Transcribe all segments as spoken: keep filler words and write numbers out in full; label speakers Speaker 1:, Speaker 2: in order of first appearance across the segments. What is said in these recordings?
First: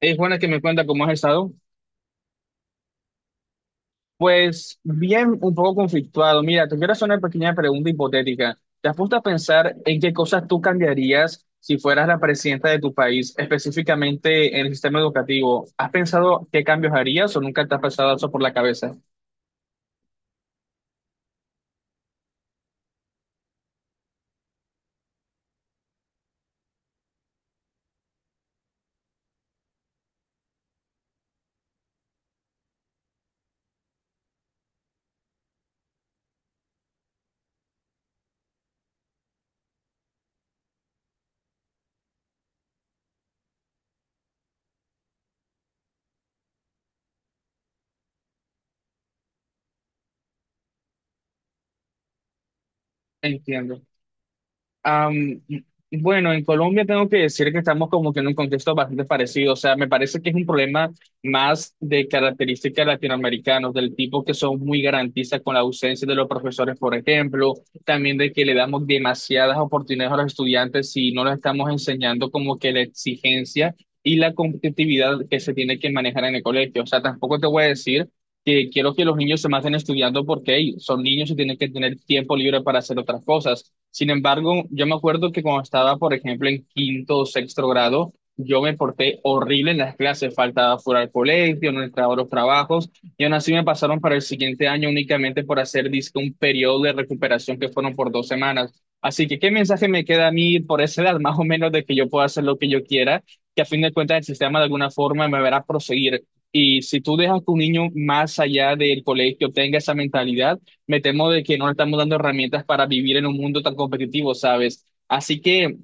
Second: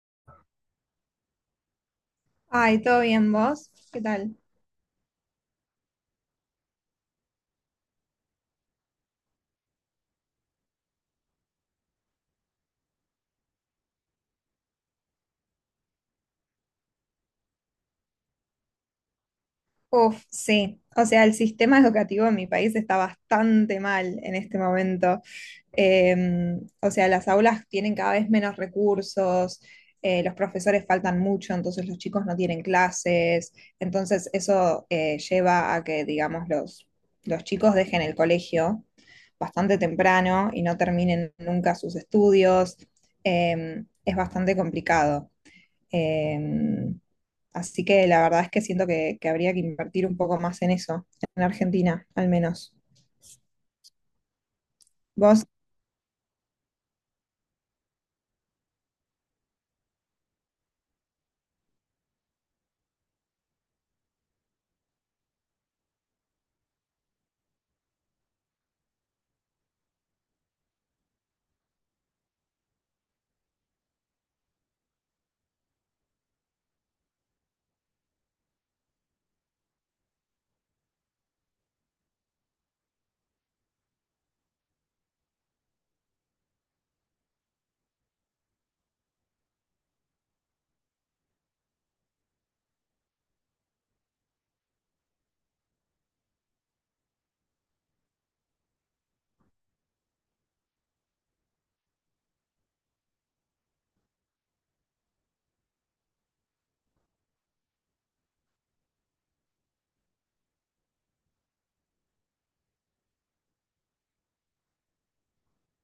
Speaker 1: Es buena que me cuenta cómo has estado.
Speaker 2: Ay, ¿todo bien vos? ¿Qué tal?
Speaker 1: Pues bien, un poco conflictuado. Mira, te quiero hacer una pequeña pregunta hipotética. ¿Te has puesto a pensar en qué cosas tú cambiarías si fueras la presidenta de tu país, específicamente en el sistema educativo? ¿Has pensado qué cambios harías o nunca te has pasado eso por la cabeza?
Speaker 2: Uf, sí. O sea, el sistema educativo en mi país está bastante mal en este momento. Eh, o sea, las aulas tienen cada vez menos recursos, eh, los profesores faltan mucho, entonces los chicos no tienen clases. Entonces eso eh, lleva a que, digamos, los, los chicos dejen el colegio bastante temprano y no terminen nunca sus estudios. Eh, es bastante complicado. Em, Así que la verdad es que siento que, que habría que invertir un poco más en eso, en Argentina, al menos.
Speaker 1: Entiendo. Am,
Speaker 2: Vos,
Speaker 1: bueno, en Colombia tengo que decir que estamos como que en un contexto bastante parecido. O sea, me parece que es un problema más de características latinoamericanos, del tipo que son muy garantistas con la ausencia de los profesores, por ejemplo. También de que le damos demasiadas oportunidades a los estudiantes si no les estamos enseñando como que la exigencia y la competitividad que se tiene que manejar en el colegio. O sea, tampoco te voy a decir que quiero que los niños se maten estudiando porque hey, son niños y tienen que tener tiempo libre para hacer otras cosas. Sin embargo, yo me acuerdo que cuando estaba, por ejemplo, en quinto o sexto grado, yo me porté horrible en las clases, faltaba fuera al colegio, no entraba a los trabajos, y aún así me pasaron para el siguiente año únicamente por hacer, dizque, un periodo de recuperación que fueron por dos semanas. Así que, ¿qué mensaje me queda a mí por esa edad, más o menos, de que yo pueda hacer lo que yo quiera, que a fin de cuentas el sistema de alguna forma me verá proseguir? Y si tú dejas que un niño más allá del colegio tenga esa mentalidad, me temo de que no le estamos dando herramientas para vivir en un mundo tan competitivo, ¿sabes? Así que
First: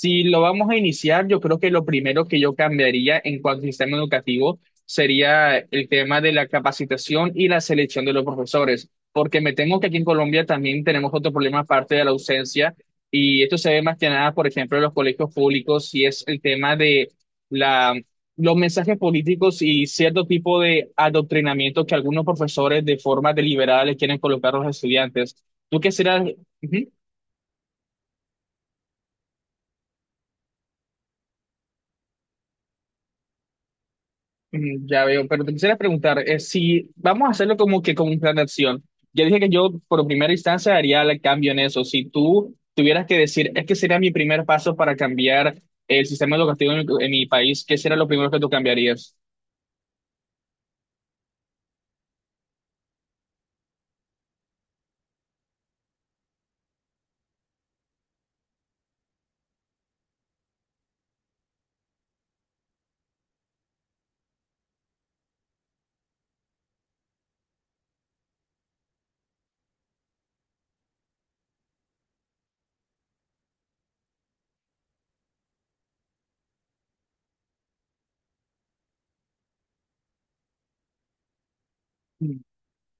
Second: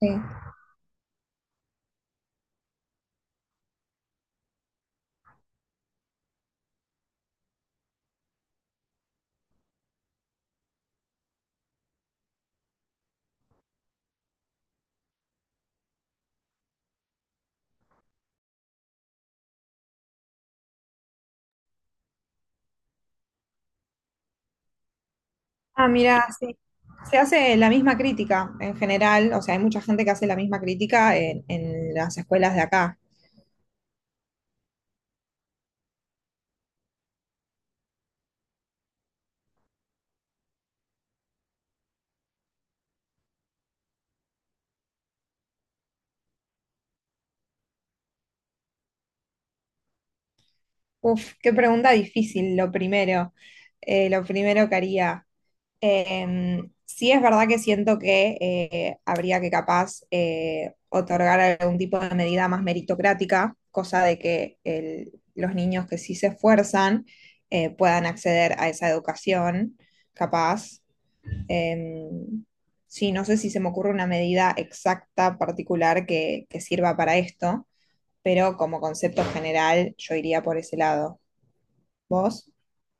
Speaker 2: sí.
Speaker 1: lo vamos a iniciar, yo creo que lo primero que yo cambiaría en cuanto al sistema educativo sería el tema de la capacitación y la selección de los profesores, porque me temo que aquí en Colombia también tenemos otro problema aparte de la ausencia, y esto se ve más que nada, por ejemplo, en los colegios públicos, y es el tema de la los mensajes políticos y cierto tipo de adoctrinamiento que algunos profesores de forma deliberada les quieren colocar a los estudiantes. Tú
Speaker 2: Ah,
Speaker 1: quisieras,
Speaker 2: mira, sí.
Speaker 1: ujú.
Speaker 2: Se hace la misma crítica en general, o sea, hay mucha gente que hace la misma crítica en, en las escuelas de acá.
Speaker 1: Ujú, ya veo, pero te quisiera preguntar, eh, si vamos a hacerlo como que como un plan de acción. Ya dije que yo por primera instancia haría el cambio en eso. Si tú tuvieras que decir, es que sería mi primer paso para cambiar el sistema educativo en mi, en mi país, ¿qué sería lo primero que tú cambiarías?
Speaker 2: Uf, qué pregunta difícil, lo primero. Eh, lo primero que haría. Em, sí es verdad que siento que eh, habría que capaz eh, otorgar algún tipo de medida más meritocrática, cosa de que el- los niños que sí se esfuerzan eh, puedan acceder a esa educación, capaz. Em, sí, no sé si se me ocurre una medida exacta, particular, que, que sirva para esto, pero como concepto general yo iría por ese lado. ¿Vos?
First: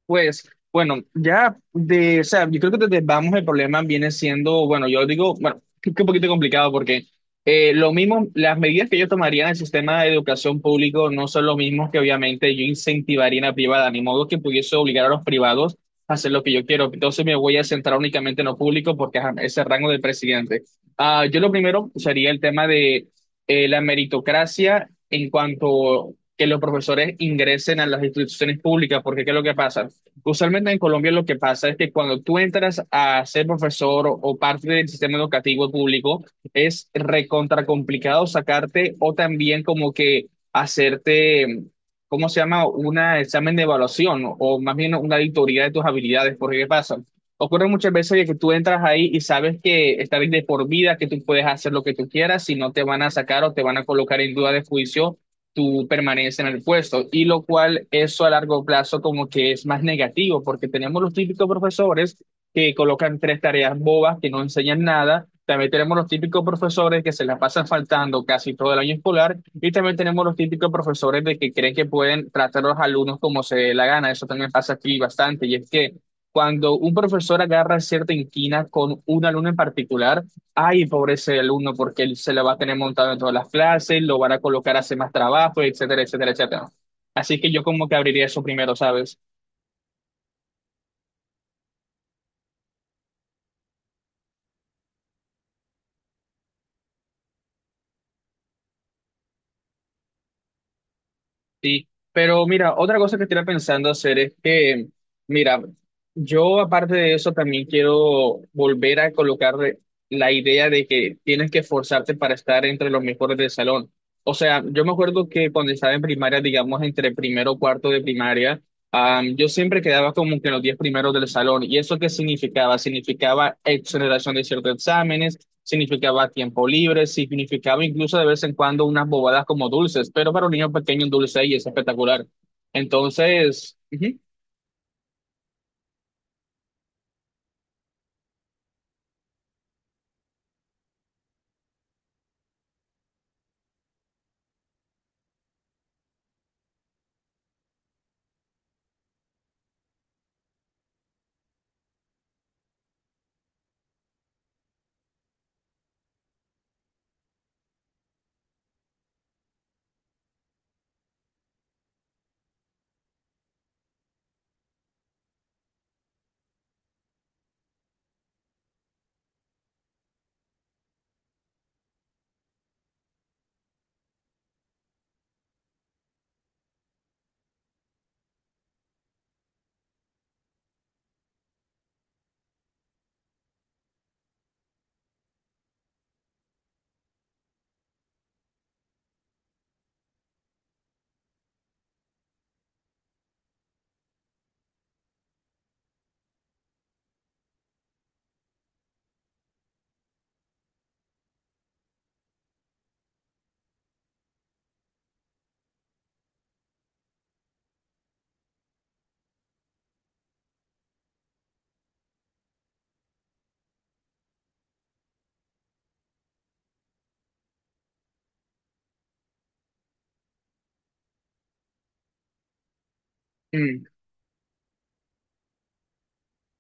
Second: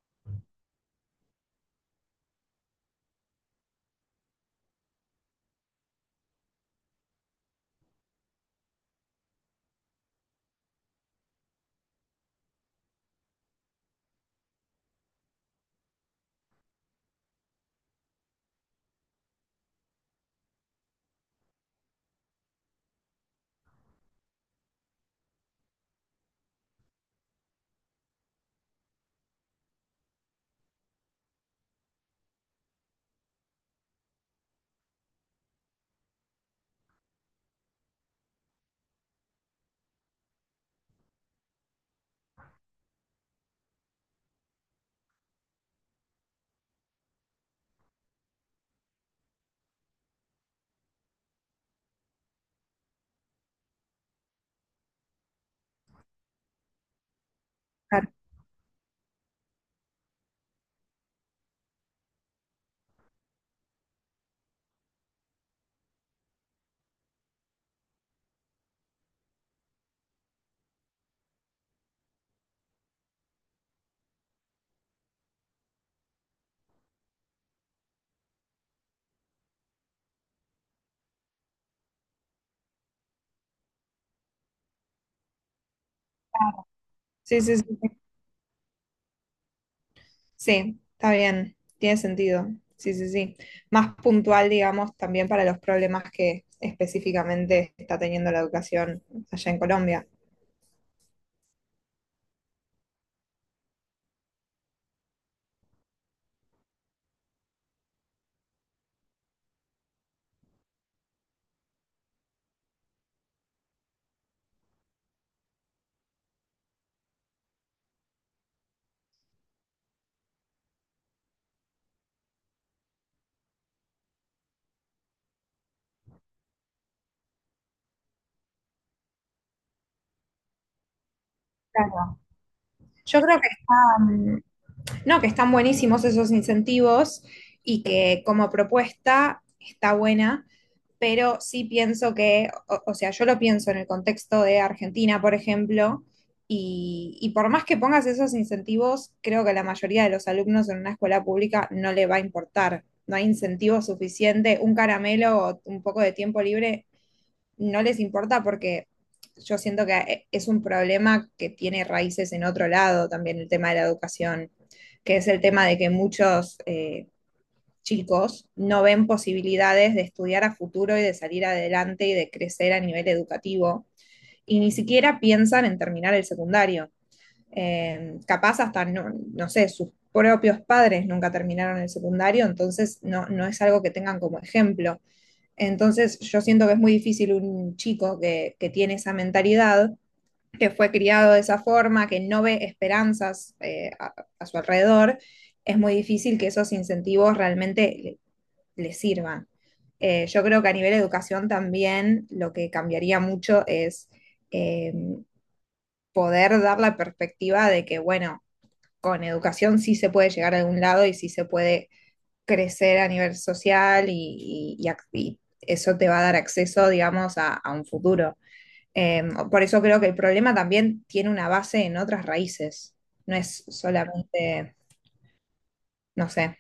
Speaker 1: Pues bueno, ya de, o sea, yo creo que desde vamos el problema viene siendo, bueno, yo digo, bueno, que que un poquito complicado porque eh, lo mismo, las medidas que yo tomaría en el sistema de educación público no son lo mismo que obviamente yo incentivaría en la privada, ni modo que pudiese obligar a los privados a hacer lo que yo quiero. Entonces me voy a centrar únicamente en lo público porque ajá, es el rango del presidente. Ah, yo lo primero sería el tema de eh, la meritocracia en cuanto que los profesores ingresen a las instituciones públicas, porque ¿qué es lo que pasa? Usualmente en Colombia lo que pasa es que cuando tú entras a ser profesor o, o parte del sistema educativo público, es recontra complicado sacarte o también como que hacerte, ¿cómo se llama? Un examen de evaluación o más bien una auditoría de tus habilidades. Porque ¿qué pasa? Ocurre muchas veces de que tú entras ahí y sabes que estás de por vida, que tú puedes hacer lo que tú quieras, si no te van a sacar o te van a colocar en duda de juicio tú permaneces en el puesto, y lo cual
Speaker 2: Ah,
Speaker 1: eso a largo plazo como que es más negativo, porque tenemos los típicos profesores que colocan tres tareas bobas que no enseñan nada, también tenemos los típicos profesores que se la pasan faltando casi todo el año escolar, y también tenemos los típicos profesores de que creen que pueden tratar a los alumnos como se dé la gana, eso también pasa aquí bastante, y es que cuando un profesor agarra cierta inquina con un alumno en particular, ay, pobre ese alumno, porque él se la va a tener montado en todas las clases, lo van a colocar a hacer más trabajo, etcétera, etcétera, etcétera. Así
Speaker 2: sí,
Speaker 1: que
Speaker 2: sí,
Speaker 1: yo
Speaker 2: sí.
Speaker 1: como que abriría eso primero, ¿sabes?
Speaker 2: Sí, está bien, tiene sentido. Sí, sí, sí. Más puntual, digamos, también para los problemas que específicamente está teniendo la educación allá en Colombia.
Speaker 1: Sí. Pero mira, otra cosa que estoy pensando hacer es que, mira, yo aparte de eso también quiero volver a colocar la idea de que tienes que esforzarte para estar entre los mejores del salón. O sea, yo me acuerdo que cuando estaba en primaria, digamos entre primero o cuarto de primaria, Am, yo siempre quedaba como que en los diez primeros del salón. ¿Y eso qué significaba? Significaba exoneración de ciertos exámenes, significaba tiempo libre, significaba incluso de vez en cuando unas bobadas como dulces, pero para un niño pequeño un dulce ahí es
Speaker 2: Claro.
Speaker 1: espectacular.
Speaker 2: Yo creo que
Speaker 1: Entonces, ujú.
Speaker 2: están, no, que están buenísimos esos incentivos y que como propuesta está buena, pero sí pienso que, o, o sea, yo lo pienso en el contexto de Argentina, por ejemplo, y, y por más que pongas esos incentivos, creo que a la mayoría de los alumnos en una escuela pública no le va a importar. No hay incentivo suficiente, un caramelo o un poco de tiempo libre no les importa porque yo siento que eh, es un problema que tiene raíces en otro lado también el tema de la educación, que es el tema de que muchos eh, chicos no ven posibilidades de estudiar a futuro y de salir adelante y de crecer a nivel educativo, y ni siquiera piensan en terminar el secundario. Eh, capaz hasta, no, no, sé, sus propios padres nunca terminaron el secundario, entonces no, no, es algo que tengan como ejemplo. Entonces yo siento que es muy difícil un chico que, que tiene esa mentalidad, que fue criado de esa forma, que no ve esperanzas eh, a, a su alrededor, es muy difícil que esos incentivos realmente les sirvan. Eh, yo creo que a nivel de educación también lo que cambiaría mucho es eh, poder dar la perspectiva de que, bueno, con educación sí se puede llegar a algún lado y sí se puede crecer a nivel social y, y, y eso te va a dar acceso, digamos, a, a un futuro. Eh, por eso creo que el problema también tiene una base en otras raíces, no es
Speaker 1: Mm.
Speaker 2: solamente, no sé.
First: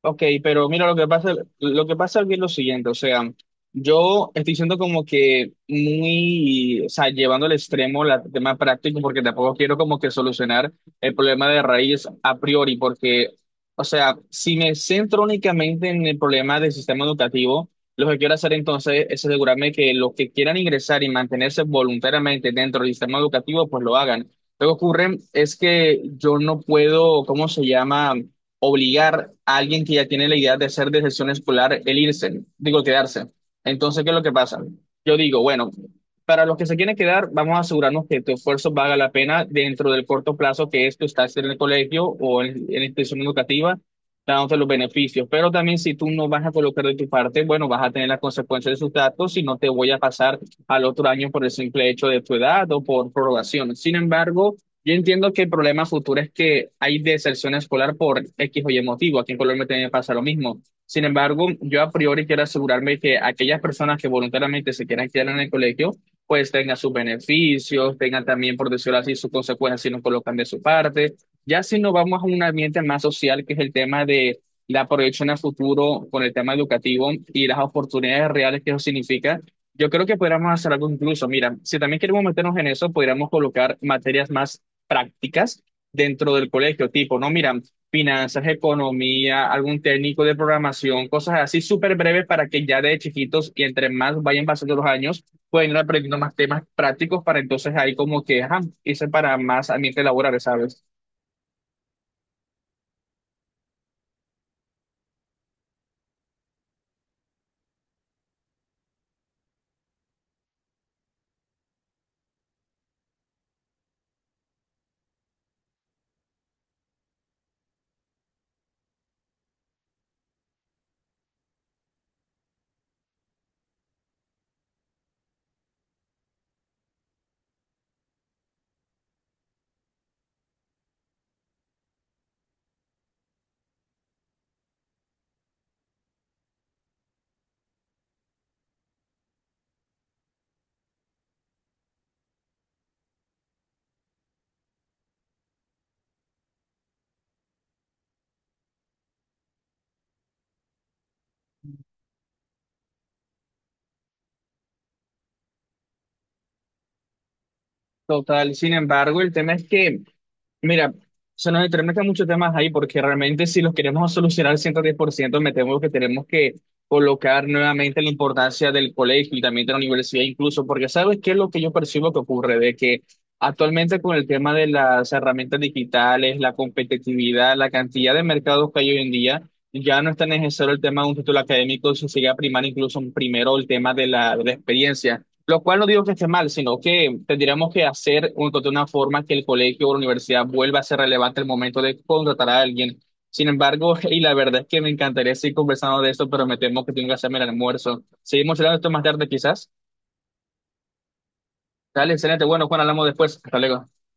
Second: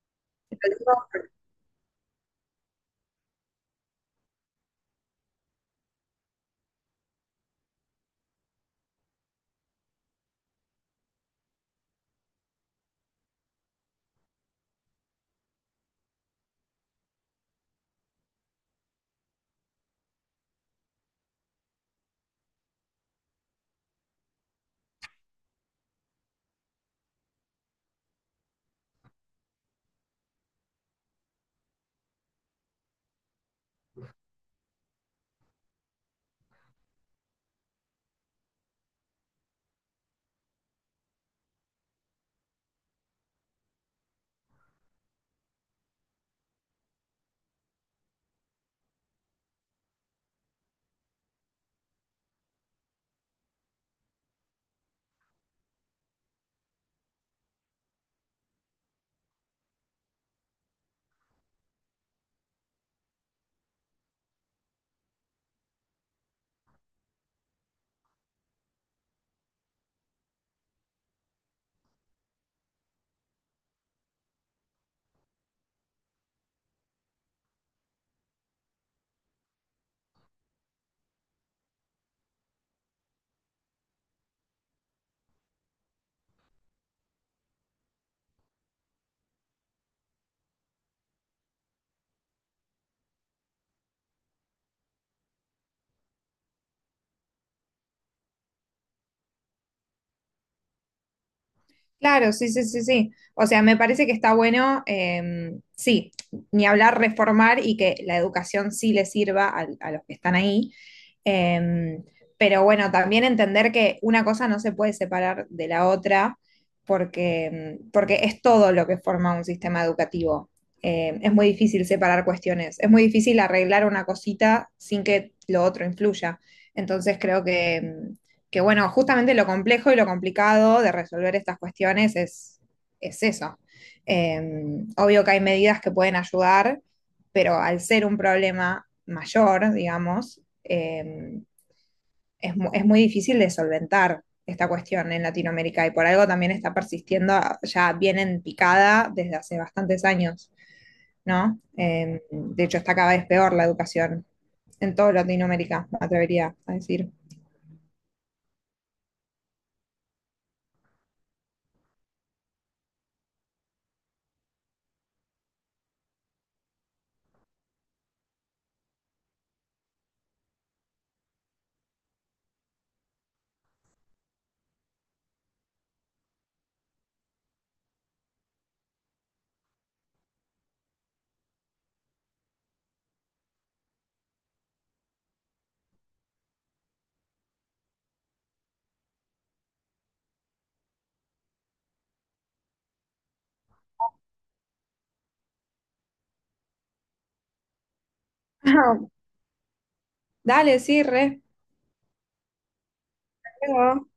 Speaker 1: Ok,
Speaker 2: Lo
Speaker 1: pero mira, lo
Speaker 2: digo.
Speaker 1: que pasa, lo que pasa aquí es lo siguiente, o sea, yo estoy siendo como que muy, o sea, llevando al extremo la- el tema práctico, porque tampoco quiero como que solucionar el problema de raíz a priori, porque, o sea, si me centro únicamente en el problema del sistema educativo, lo que quiero hacer entonces es asegurarme que los que quieran ingresar y mantenerse voluntariamente dentro del sistema educativo, pues lo hagan. Lo que ocurre es que yo no puedo, ¿cómo se llama? Obligar a alguien que ya tiene la idea de hacer deserción escolar el irse, digo, quedarse. Entonces, ¿qué es lo que pasa? Yo digo, bueno, para los que se quieren quedar, vamos a asegurarnos que tu esfuerzo valga la pena dentro del corto plazo que es tu estancia en el colegio o en, en la institución educativa, dándote los beneficios. Pero también si tú no vas a colocar de tu parte, bueno, vas a tener las consecuencias de sus datos y no te voy a pasar al otro año por el simple hecho de tu edad o por prorrogación. Sin embargo, yo entiendo que el problema futuro es que hay deserción escolar por X o Y motivo. Aquí en Colombia también pasa lo mismo. Sin embargo, yo a priori quiero asegurarme que aquellas personas que voluntariamente se quieran quedar en el colegio, pues tengan sus beneficios, tengan también, por decirlo así, sus consecuencias si no colocan de su parte. Ya si nos vamos a un ambiente más social, que es el tema de la proyección a futuro con el tema educativo y las oportunidades reales que eso significa. Yo creo que podríamos hacer algo incluso. Mira, si también queremos meternos en eso, podríamos colocar materias más prácticas dentro del colegio, tipo, no, mira, finanzas, economía, algún técnico de programación, cosas así súper breves para que ya de chiquitos y entre más vayan pasando los años, pueden ir aprendiendo más temas prácticos para entonces ahí como que, ajá, irse para más ambientes laborales, ¿sabes?
Speaker 2: Claro, sí, sí, sí, sí. O sea, me parece que está bueno, em, sí, ni hablar reformar y que la educación sí le sirva al- a los que están ahí. Em, pero bueno, también entender que una cosa no se puede separar de la otra porque, em, porque es todo lo que forma un sistema educativo. Em, es muy difícil separar cuestiones, es muy difícil arreglar una cosita sin que lo otro influya. Entonces creo que, em, que bueno, justamente lo complejo y lo complicado de resolver estas cuestiones es, es eso. Eh, Obvio que hay medidas que pueden ayudar, pero al ser un problema mayor, digamos, eh, es, mu- es, muy difícil de solventar esta cuestión en Latinoamérica y por algo también está persistiendo, ya bien en picada desde hace bastantes años, ¿no? Eh, de hecho, está cada vez peor la educación en toda Latinoamérica, me atrevería a decir.
Speaker 1: Total, sin embargo, el tema es que, mira, se nos entremezclan muchos temas ahí porque realmente si los queremos solucionar al ciento diez por ciento, me temo que tenemos que colocar nuevamente la importancia del colegio y también de la universidad incluso, porque ¿sabes qué es lo que yo percibo que ocurre? De que actualmente con el tema de las herramientas digitales, la competitividad, la cantidad de mercados que hay hoy en día, ya no es tan necesario el tema de un título académico, si se sigue a primar incluso primero el tema de la, de la experiencia. Lo cual no digo que esté mal, sino que tendríamos que hacer un- de una forma que el colegio o la universidad vuelva a ser relevante el momento de contratar a alguien. Sin embargo, y la verdad es que me encantaría seguir conversando de esto, pero me temo que tengo que hacerme el almuerzo. Seguimos hablando de esto más tarde, quizás.
Speaker 2: Dale, sí, re.
Speaker 1: Dale, excelente. Bueno, Juan, hablamos después. Hasta luego.
Speaker 2: Luego.